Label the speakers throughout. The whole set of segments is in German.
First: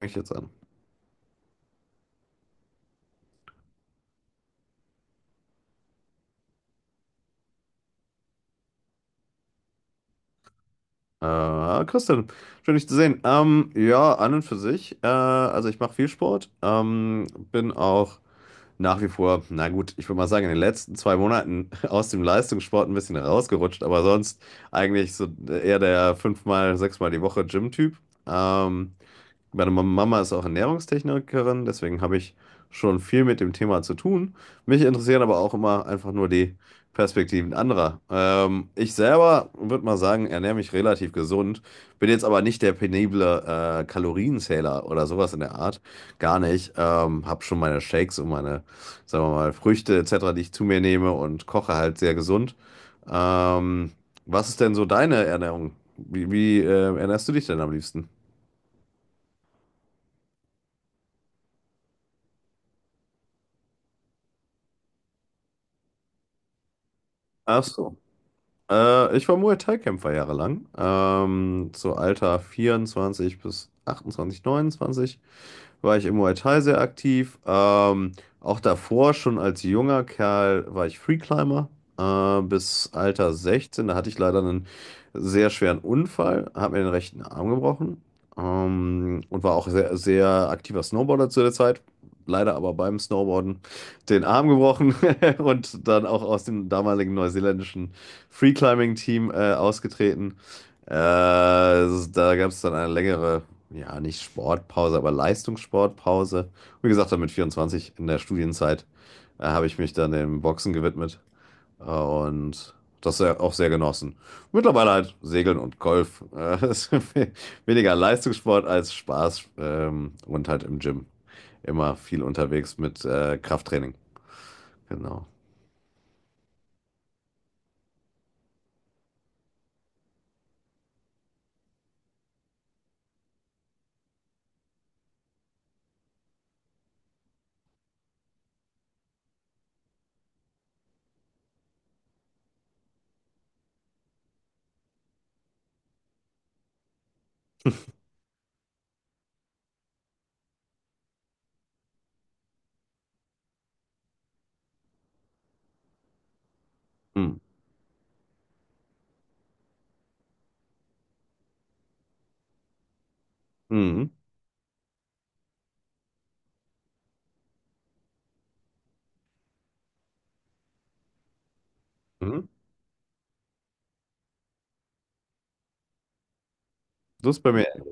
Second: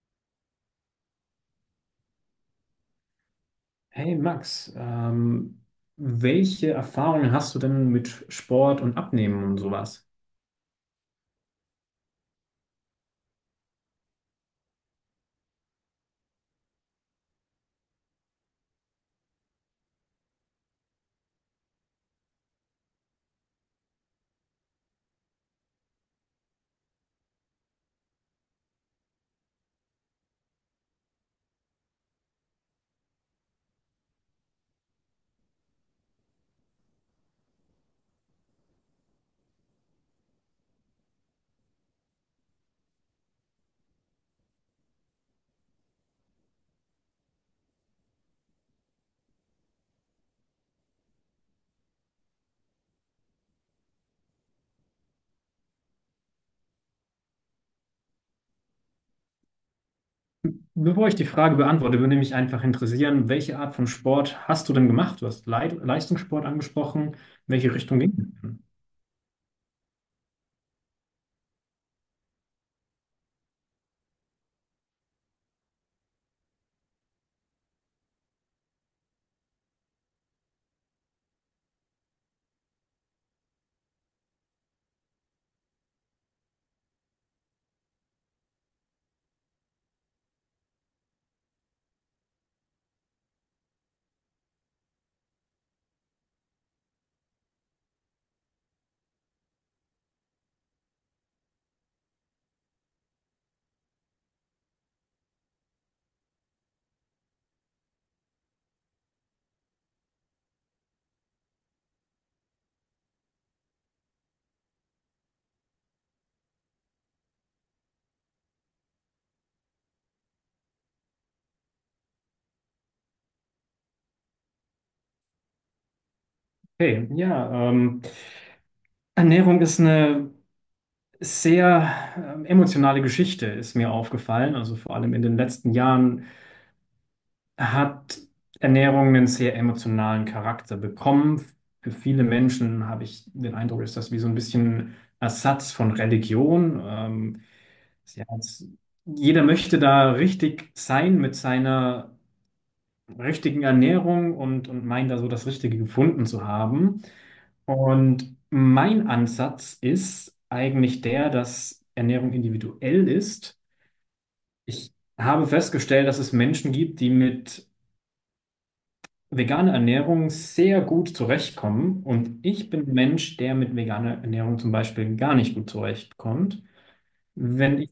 Speaker 1: Fange ich jetzt an.
Speaker 2: Hey Max, welche Erfahrungen hast du denn mit Sport und Abnehmen und sowas?
Speaker 1: Christian, schön dich zu sehen. Ja, an und für sich. Also ich mache viel Sport. Bin auch nach wie vor, na gut, ich würde mal sagen, in den letzten 2 Monaten aus dem Leistungssport ein bisschen rausgerutscht, aber sonst eigentlich so eher der fünfmal, sechsmal die Woche Gym-Typ. Ähm, Meine Mama ist auch Ernährungstechnikerin, deswegen habe ich schon viel mit dem Thema zu tun. Mich interessieren aber auch immer einfach nur die Perspektiven anderer. Ich selber würde mal sagen, ernähre mich relativ gesund, bin jetzt aber nicht der penible Kalorienzähler oder sowas in der Art. Gar nicht. Habe schon meine Shakes und meine, sagen wir mal, Früchte etc., die ich zu mir nehme, und koche halt sehr gesund. Ähm, Was ist denn so deine Ernährung? Wie ernährst du dich denn am liebsten?
Speaker 2: Bevor ich die Frage beantworte, würde mich einfach interessieren, welche Art von Sport hast du denn gemacht? Du hast Leistungssport angesprochen.
Speaker 1: Ach
Speaker 2: Welche
Speaker 1: so.
Speaker 2: Richtung ging es denn?
Speaker 1: Ich war Muay Thai-Kämpfer jahrelang. So Alter 24 bis 28, 29 war ich im Muay Thai sehr aktiv. Auch davor, schon als junger Kerl, war ich Freeclimber bis Alter 16. Da hatte ich leider einen sehr schweren Unfall, habe mir den rechten Arm gebrochen und war auch sehr, sehr aktiver Snowboarder zu der Zeit. Leider aber beim Snowboarden den Arm gebrochen und dann auch aus dem damaligen neuseeländischen Freeclimbing-Team ausgetreten. Da gab es dann eine längere, ja, nicht Sportpause, aber Leistungssportpause. Wie gesagt, dann mit 24 in der Studienzeit habe ich mich dann dem Boxen gewidmet und das auch sehr genossen. Mittlerweile halt Segeln und Golf. Das ist weniger Leistungssport als Spaß und halt im Gym. Immer viel unterwegs mit Krafttraining. Genau.
Speaker 2: Okay, ja, Ernährung ist eine sehr emotionale Geschichte, ist mir aufgefallen. Also vor allem in den letzten Jahren hat Ernährung einen sehr emotionalen Charakter bekommen. Für viele Menschen, habe ich den Eindruck, ist das wie so ein bisschen Ersatz von Religion. Sie hat's- Jeder möchte da richtig sein mit seiner richtigen Ernährung und meint da so das Richtige gefunden zu haben.
Speaker 1: Mhm.
Speaker 2: Und mein Ansatz ist eigentlich der, dass Ernährung individuell ist.
Speaker 1: Mhm.
Speaker 2: Ich habe festgestellt, dass es Menschen gibt, die mit vegane Ernährung sehr gut zurechtkommen. Und
Speaker 1: Mhm.
Speaker 2: ich bin ein Mensch, der mit veganer Ernährung zum Beispiel gar nicht gut zurechtkommt.
Speaker 1: Das ist bei mir.
Speaker 2: Wenn ich,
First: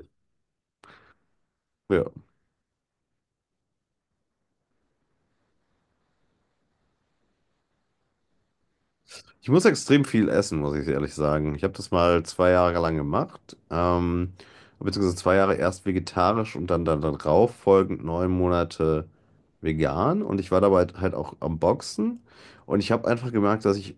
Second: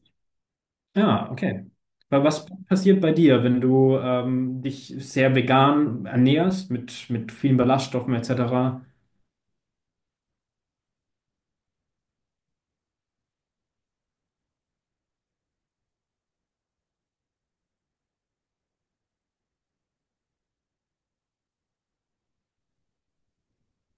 Speaker 2: ja, okay.
Speaker 1: Ja.
Speaker 2: Weil was passiert bei dir, wenn du dich sehr vegan ernährst, mit vielen Ballaststoffen etc.?
Speaker 1: Ich muss extrem viel essen, muss ich ehrlich sagen. Ich habe das mal 2 Jahre lang gemacht, beziehungsweise 2 Jahre erst vegetarisch und dann darauf folgend 9 Monate vegan. Und ich war dabei halt auch am Boxen. Und ich habe einfach gemerkt, dass ich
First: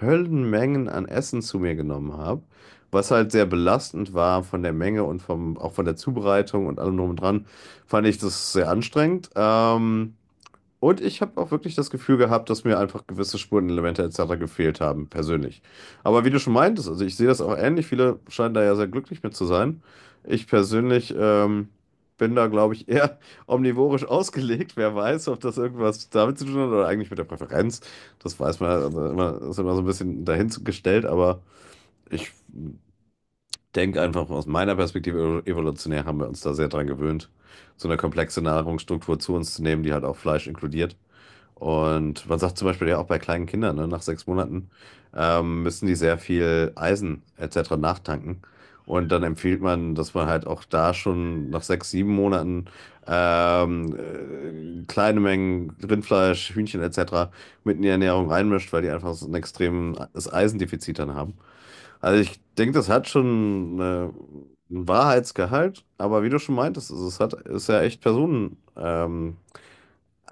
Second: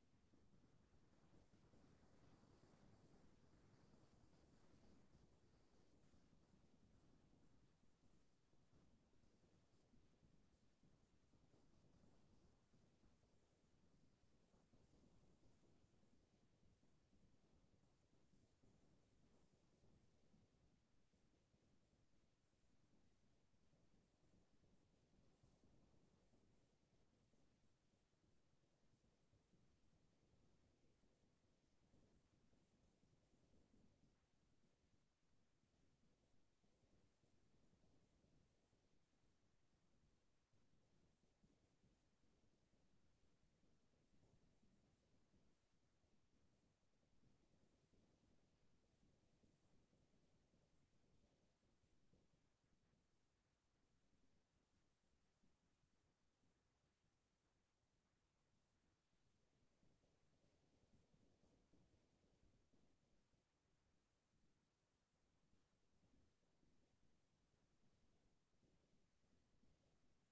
Speaker 1: Höllenmengen an Essen zu mir genommen habe, was halt sehr belastend war von der Menge und vom, auch von der Zubereitung und allem drum und dran. Fand ich das sehr anstrengend. Und ich habe auch wirklich das Gefühl gehabt, dass mir einfach gewisse Spurenelemente etc. gefehlt haben, persönlich. Aber wie du schon meintest, also ich sehe das auch ähnlich, viele scheinen da ja sehr glücklich mit zu sein. Ich persönlich bin da, glaube ich, eher omnivorisch ausgelegt. Wer weiß, ob das irgendwas damit zu tun hat oder eigentlich mit der Präferenz. Das weiß man halt, also immer, ist immer so ein bisschen dahingestellt, aber ich denke einfach aus meiner Perspektive evolutionär haben wir uns da sehr dran gewöhnt, so eine komplexe Nahrungsstruktur zu uns zu nehmen, die halt auch Fleisch inkludiert. Und man sagt zum Beispiel ja auch bei kleinen Kindern, ne, nach 6 Monaten müssen die sehr viel Eisen etc. nachtanken. Und dann empfiehlt man, dass man halt auch da schon nach 6, 7 Monaten kleine Mengen Rindfleisch, Hühnchen etc. mit in die Ernährung reinmischt, weil die einfach so ein extremes Eisendefizit dann haben. Also ich denke, das hat schon einen Wahrheitsgehalt, aber wie du schon meintest, es hat, ist ja echt Personen,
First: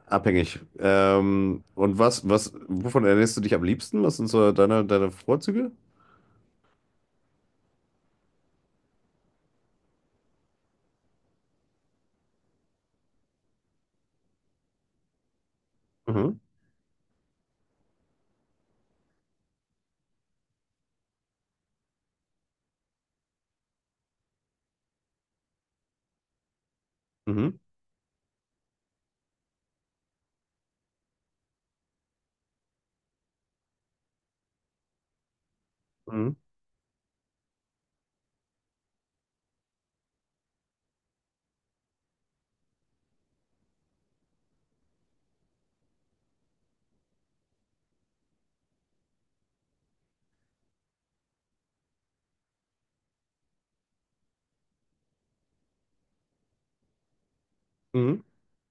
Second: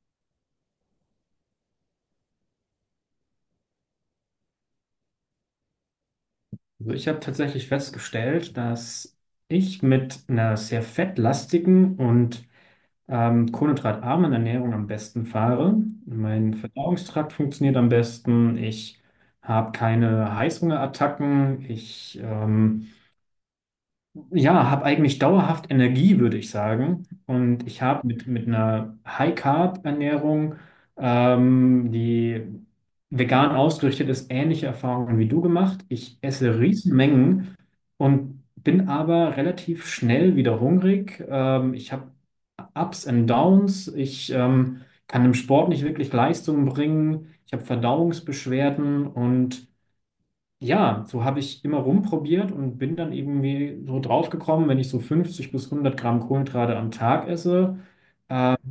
Speaker 1: abhängig. Und wovon ernährst du dich am liebsten? Was sind so deine, deine Vorzüge?
Speaker 2: Also ich habe tatsächlich festgestellt, dass ich mit einer sehr fettlastigen und kohlenhydratarmen Ernährung am besten fahre.
Speaker 1: Mhm.
Speaker 2: Mein Verdauungstrakt funktioniert am besten. Ich habe keine Heißhungerattacken. Ich Ja, habe eigentlich dauerhaft Energie, würde ich sagen.
Speaker 1: Mhm.
Speaker 2: Und ich habe mit einer High-Carb-Ernährung, die vegan ausgerichtet ist, ähnliche Erfahrungen wie du gemacht. Ich
Speaker 1: Mhm.
Speaker 2: esse Riesenmengen und bin aber relativ schnell wieder hungrig. Ich habe Ups and Downs. Ich Kann im Sport nicht wirklich Leistung bringen. Ich habe Verdauungsbeschwerden und ja, so habe ich immer rumprobiert und bin dann irgendwie so draufgekommen, wenn ich so 50 bis 100 Gramm Kohlenhydrate am Tag esse,
Speaker 1: Mhm.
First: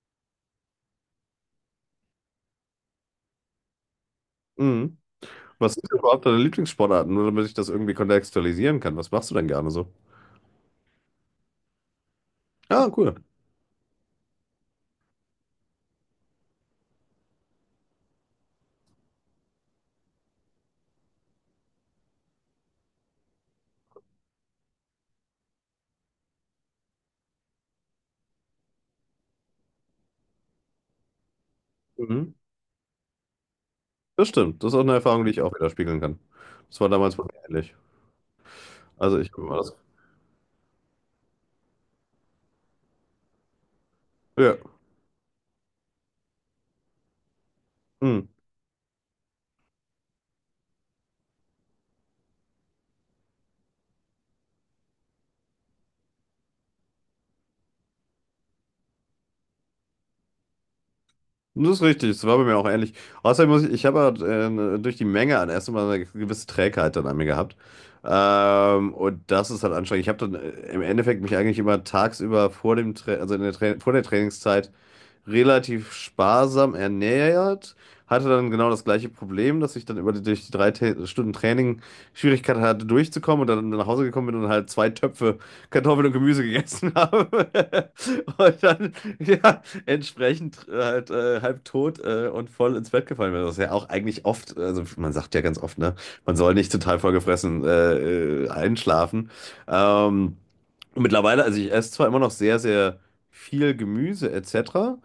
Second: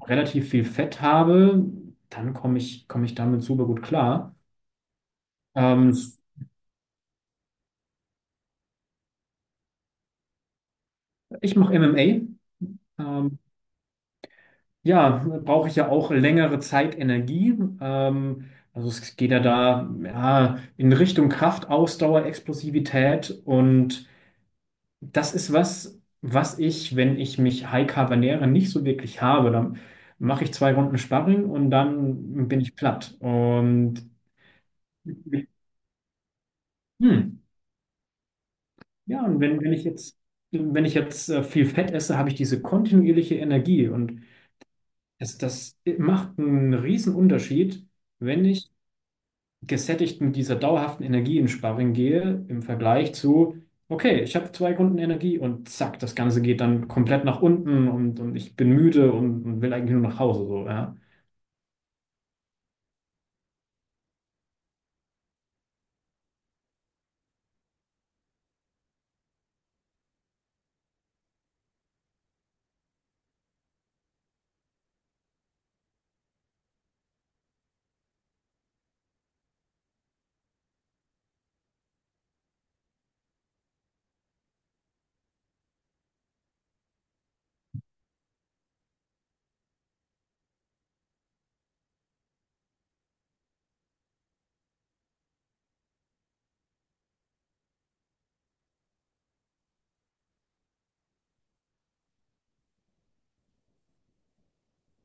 Speaker 2: relativ viel Fett habe, dann komme ich damit super gut klar.
Speaker 1: Mhm. Was sind
Speaker 2: Ähm,
Speaker 1: denn überhaupt deine Lieblingssportarten? Nur damit ich das irgendwie kontextualisieren kann. Was machst du denn gerne so?
Speaker 2: ich mache
Speaker 1: Ah, cool.
Speaker 2: MMA. Ähm, ja, brauche ich ja auch längere Zeit Energie. Ähm, also es geht ja da, in Richtung Kraft, Ausdauer, Explosivität und das ist was, was ich, wenn ich mich High-Carb ernähre, nicht so wirklich habe. Dann mache ich zwei Runden Sparring und
Speaker 1: Mhm.
Speaker 2: dann bin ich platt. Und
Speaker 1: Das stimmt. Das ist auch eine Erfahrung, die ich auch wieder spiegeln kann. Das war damals bei
Speaker 2: hm,
Speaker 1: mir ähnlich. Also
Speaker 2: ja,
Speaker 1: ich
Speaker 2: und
Speaker 1: guck mal
Speaker 2: wenn, wenn
Speaker 1: das.
Speaker 2: ich jetzt, wenn ich jetzt viel Fett esse, habe ich diese kontinuierliche Energie. Und
Speaker 1: Ja.
Speaker 2: das, das macht einen riesen Unterschied,
Speaker 1: Mhm.
Speaker 2: wenn ich gesättigt mit dieser dauerhaften Energie in Sparring gehe, im Vergleich zu, okay, ich habe zwei Runden Energie und zack, das Ganze geht dann komplett nach unten und ich bin müde und will eigentlich nur nach Hause. So, ja.
Speaker 1: Das ist richtig, das war bei mir auch ähnlich. Außerdem ich habe halt, durch die Menge an Essen mal eine gewisse Trägheit dann an mir gehabt. Und das ist halt anstrengend. Ich habe dann im Endeffekt mich eigentlich immer tagsüber vor dem Tra also in der Tra vor der Trainingszeit relativ sparsam ernährt. Hatte dann genau das gleiche Problem, dass ich dann über die, durch die drei Ta Stunden Training Schwierigkeiten hatte, durchzukommen, und dann nach Hause gekommen bin und halt zwei Töpfe Kartoffeln und Gemüse gegessen habe. Und dann, ja, entsprechend halt halb tot und voll ins Bett gefallen wäre. Das ist ja auch eigentlich oft, also man sagt ja ganz oft, ne, man soll nicht total vollgefressen einschlafen. Ähm, und mittlerweile, also ich esse zwar immer noch sehr, sehr viel Gemüse etc.,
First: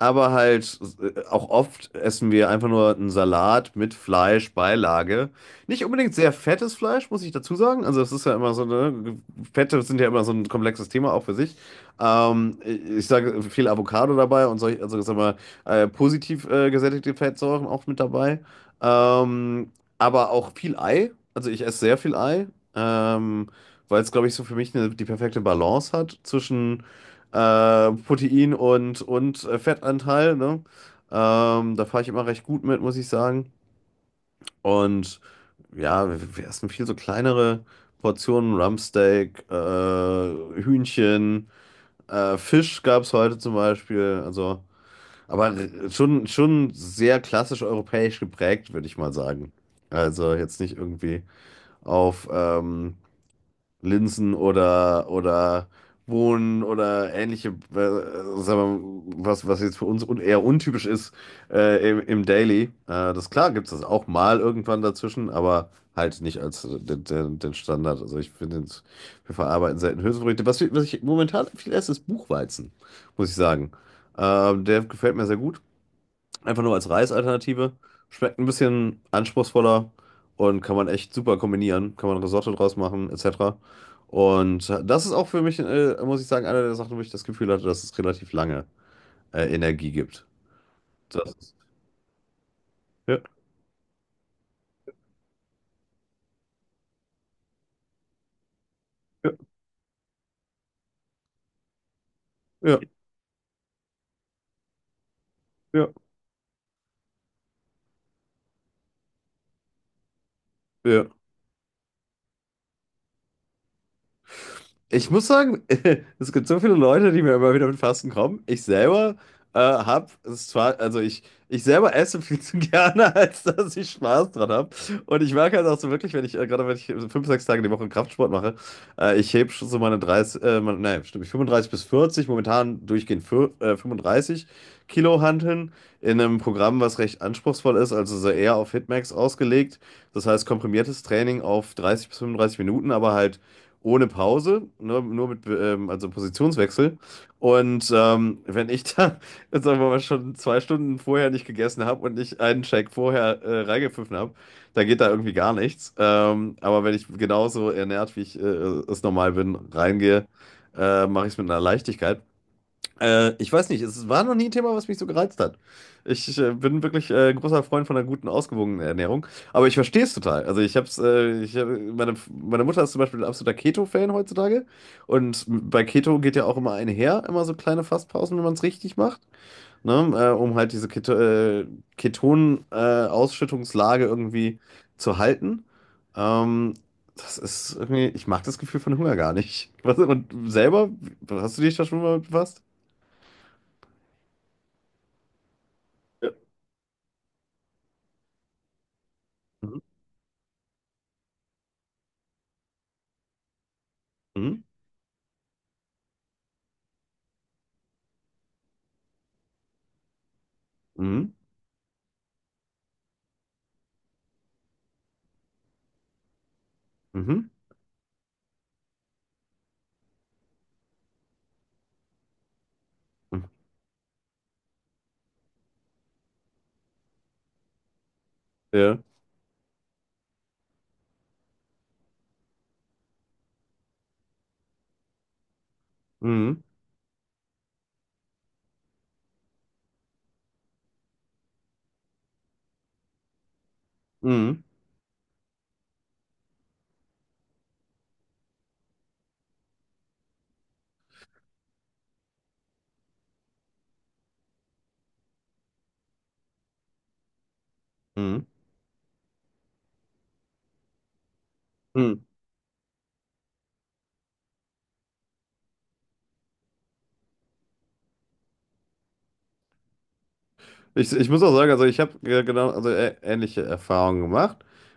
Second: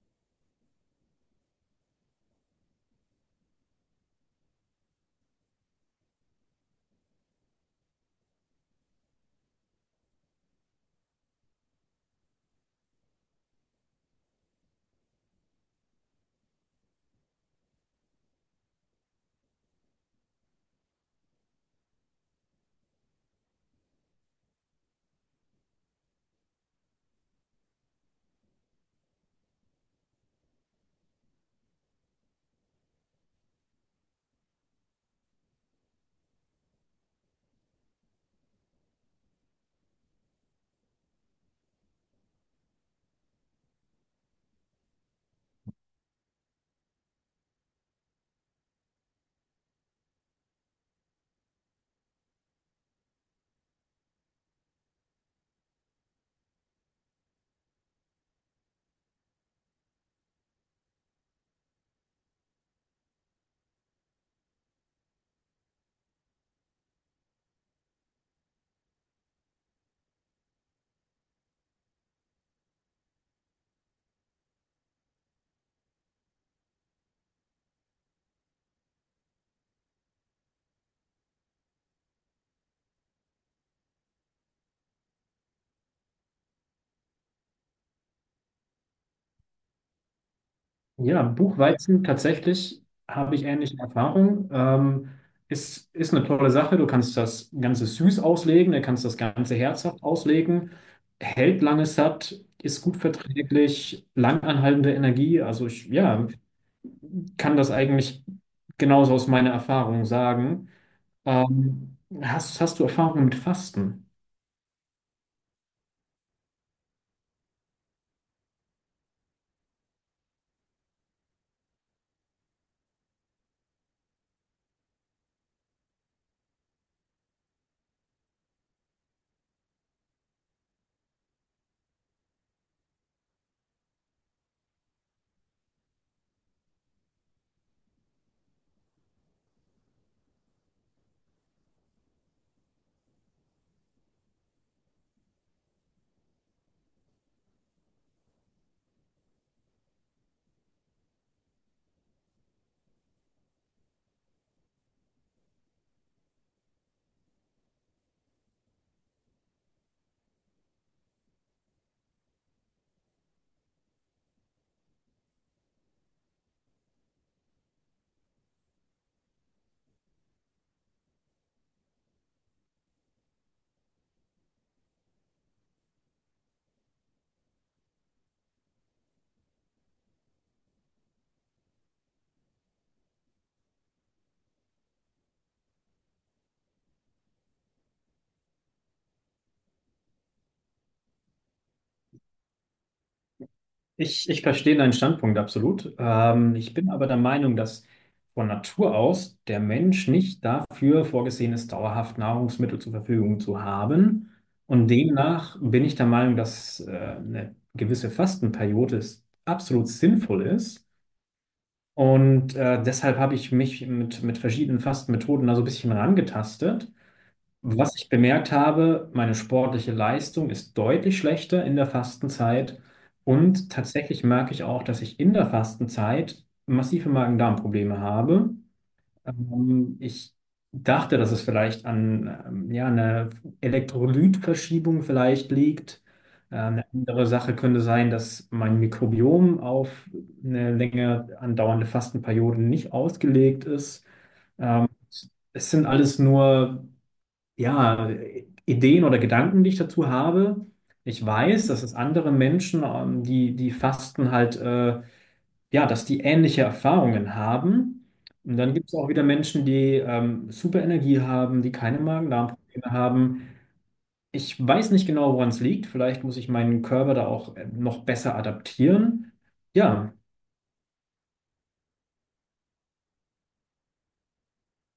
Speaker 1: aber halt auch oft essen wir einfach nur einen Salat mit Fleisch, Beilage. Nicht unbedingt sehr fettes Fleisch, muss ich dazu sagen. Also es ist ja immer so, ne, Fette sind ja immer so ein komplexes Thema auch für sich. Ich sage viel Avocado dabei und solche, also sagen wir, positiv gesättigte Fettsäuren auch mit dabei. Ähm, aber auch viel Ei. Also ich esse sehr viel Ei, ähm, weil es, glaube ich, so für mich eine, die perfekte Balance hat zwischen Protein und Fettanteil, ne? Da fahre ich immer recht gut mit, muss ich sagen. Und ja, wir essen viel so kleinere Portionen, Rumpsteak, Hühnchen. Fisch gab es heute zum Beispiel, also, aber schon, schon sehr klassisch europäisch geprägt, würde ich mal sagen. Also jetzt nicht irgendwie auf Linsen oder Bohnen oder ähnliche, sagen wir, was jetzt für uns un eher untypisch ist im Daily. Das klar gibt es das auch mal irgendwann dazwischen, aber halt nicht als den Standard. Also ich finde, wir verarbeiten selten Hülsenfrüchte. Was ich momentan viel esse, ist Buchweizen, muss ich sagen. Der gefällt mir sehr gut. Einfach nur als Reisalternative. Schmeckt ein bisschen anspruchsvoller und kann man echt super kombinieren. Kann man Risotto draus machen, etc. Und das ist auch für mich, muss ich sagen, eine der Sachen, wo ich das Gefühl hatte, dass es relativ lange Energie gibt.
Speaker 2: Ja,
Speaker 1: Das ist,
Speaker 2: Buchweizen tatsächlich,
Speaker 1: ja,
Speaker 2: habe ich ähnliche Erfahrungen. Ist, ist eine tolle Sache. Du kannst das Ganze süß auslegen, du kannst das
Speaker 1: ja,
Speaker 2: Ganze herzhaft auslegen. Hält lange satt,
Speaker 1: ja,
Speaker 2: ist gut verträglich, langanhaltende Energie. Also ich,
Speaker 1: ja,
Speaker 2: ja, kann das eigentlich genauso aus meiner Erfahrung sagen.
Speaker 1: ja.
Speaker 2: Ähm, hast, hast du Erfahrungen mit Fasten?
Speaker 1: Ich muss sagen, es gibt so viele Leute, die mir immer wieder mit Fasten kommen. Ich selber habe es zwar, also ich selber esse viel zu gerne, als dass ich Spaß dran habe. Und ich merke halt auch so wirklich, wenn ich, gerade wenn ich so fünf, sechs Tage die Woche Kraftsport mache, ich hebe schon so meine 30, meine, nein, stimmt nicht, 35 bis 40 momentan durchgehend für, 35 Kilo Hanteln in einem Programm, was recht anspruchsvoll ist, also so eher auf Hitmax ausgelegt. Das heißt komprimiertes Training auf 30 bis 35 Minuten, aber halt ohne Pause, ne, nur mit also Positionswechsel. Und wenn ich da, jetzt sagen wir mal, schon 2 Stunden vorher nicht gegessen habe und nicht einen Shake vorher reingepfiffen habe, dann geht da irgendwie gar nichts. Aber wenn ich genauso ernährt, wie ich es normal bin, reingehe, mache ich es mit einer Leichtigkeit. Ich weiß nicht, es war noch nie ein Thema, was mich so gereizt hat. Ich bin wirklich großer Freund von einer guten, ausgewogenen Ernährung, aber ich verstehe es total. Also ich hab's, meine Mutter ist zum Beispiel ein absoluter Keto-Fan heutzutage, und bei Keto geht ja auch immer einher, immer so kleine Fastpausen, wenn man es richtig macht, ne? Um halt diese Keton-Ausschüttungslage irgendwie zu halten. Ähm, Das ist irgendwie, ich mag das Gefühl von Hunger gar nicht. Was, und selber, hast du dich da schon mal befasst?
Speaker 2: Ich verstehe deinen Standpunkt absolut. Ich bin aber der Meinung, dass von Natur aus der
Speaker 1: Mhm.
Speaker 2: Mensch nicht dafür vorgesehen ist, dauerhaft Nahrungsmittel zur Verfügung zu haben.
Speaker 1: Mhm.
Speaker 2: Und demnach bin ich der Meinung, dass eine gewisse Fastenperiode ist, absolut sinnvoll ist.
Speaker 1: Mhm.
Speaker 2: Und deshalb habe ich mich mit verschiedenen Fastenmethoden da so ein bisschen rangetastet.
Speaker 1: Mhm.
Speaker 2: Was ich bemerkt habe, meine sportliche Leistung ist deutlich schlechter in der Fastenzeit.
Speaker 1: Mhm.
Speaker 2: Und tatsächlich merke ich auch, dass ich in der Fastenzeit massive Magen-Darm-Probleme habe.
Speaker 1: Ja.
Speaker 2: Ich dachte, dass es vielleicht an ja, einer Elektrolytverschiebung vielleicht liegt.
Speaker 1: Mhm.
Speaker 2: Eine andere Sache könnte sein, dass mein Mikrobiom auf eine länger andauernde Fastenperiode nicht ausgelegt ist.
Speaker 1: Mhm.
Speaker 2: Ähm, es sind alles nur ja, Ideen oder Gedanken, die ich dazu habe. Ich weiß, dass es andere Menschen, die, die fasten, halt, ja, dass die ähnliche Erfahrungen haben.
Speaker 1: Mhm.
Speaker 2: Und dann gibt es auch wieder Menschen, die super Energie haben, die keine
Speaker 1: Mhm.
Speaker 2: Magen-Darm-Probleme haben. Ich weiß nicht genau, woran es liegt. Vielleicht muss ich meinen Körper da auch noch besser adaptieren. Ja.
Speaker 1: Ich muss auch sagen, also ich habe genau, also ähnliche Erfahrungen gemacht.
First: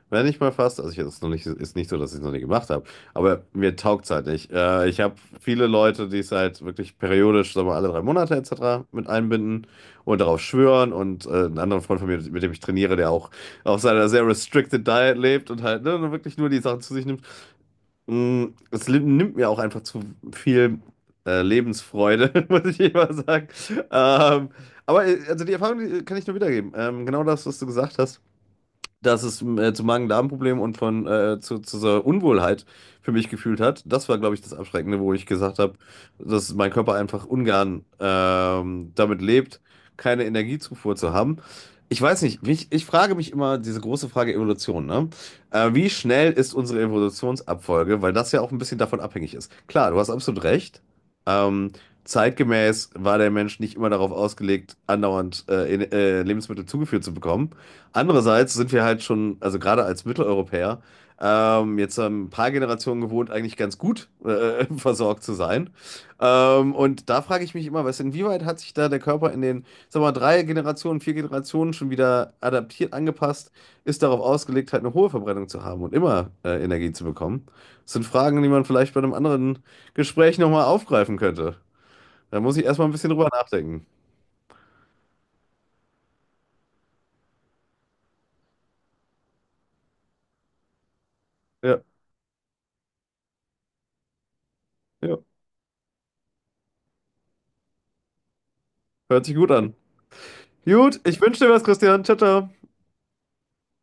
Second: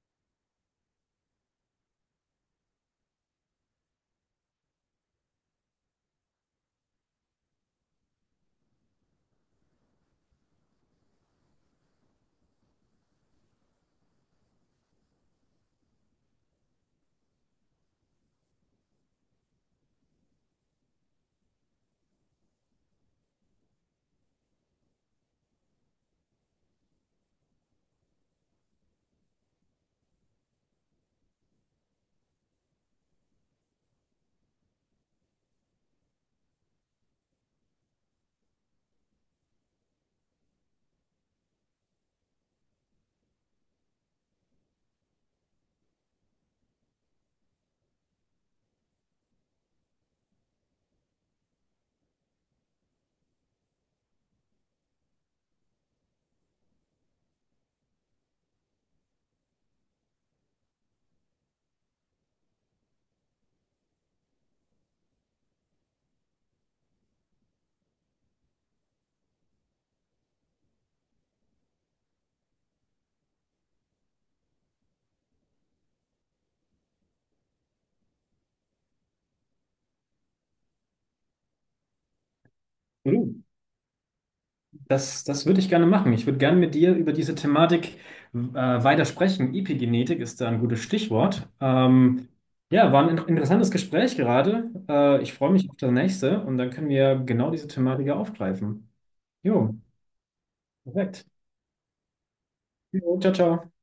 Speaker 1: Wenn ich mal fast, also ich ist noch nicht, ist nicht so, dass ich es noch nie gemacht habe, aber mir taugt es halt nicht. Ich habe viele Leute, die es halt wirklich periodisch, sagen wir mal, alle 3 Monate etc. mit einbinden und darauf schwören, und einen anderen Freund von mir, mit dem ich trainiere, der auch auf seiner sehr restricted Diet lebt und halt, ne, wirklich nur die Sachen zu sich nimmt. Es nimmt mir auch einfach zu viel Lebensfreude, muss ich immer sagen. Ähm, aber also die Erfahrung, die kann ich nur wiedergeben. Genau das, was du gesagt hast, dass es zu Magen-Darm-Problemen und von zu so Unwohlheit für mich gefühlt hat. Das war, glaube ich, das Abschreckende, wo ich gesagt habe, dass mein Körper einfach ungern damit lebt, keine Energiezufuhr zu haben. Ich weiß nicht, mich, ich frage mich immer diese große Frage Evolution, ne? Wie schnell ist unsere Evolutionsabfolge? Weil das ja auch ein bisschen davon abhängig ist. Klar, du hast absolut recht. Ähm, Zeitgemäß war der Mensch nicht immer darauf ausgelegt, andauernd Lebensmittel zugeführt zu bekommen. Andererseits sind wir halt schon, also gerade als Mitteleuropäer, jetzt ein paar Generationen gewohnt, eigentlich ganz gut versorgt zu sein. Und da frage ich mich immer, was, inwieweit hat sich da der Körper in den, sag mal, 3 Generationen, 4 Generationen schon wieder adaptiert, angepasst, ist darauf ausgelegt, halt eine hohe Verbrennung zu haben und immer Energie zu bekommen. Das sind Fragen, die man vielleicht bei einem anderen Gespräch nochmal aufgreifen könnte. Da muss ich erstmal ein bisschen
Speaker 2: Und
Speaker 1: drüber
Speaker 2: du?
Speaker 1: nachdenken.
Speaker 2: Das, das würde ich gerne machen. Ich würde gerne mit dir über diese Thematik äh, weiter sprechen. Epigenetik ist da ein gutes Stichwort.
Speaker 1: Ja,
Speaker 2: Ja, war ein interessantes Gespräch gerade.
Speaker 1: ja,
Speaker 2: Ich freue mich auf das nächste und dann können wir genau diese Thematik ja aufgreifen.
Speaker 1: hört sich gut
Speaker 2: Jo,
Speaker 1: an. Gut, ich
Speaker 2: perfekt.
Speaker 1: wünsche dir was, Christian. Ciao, ciao.
Speaker 2: Jo, ciao, ciao.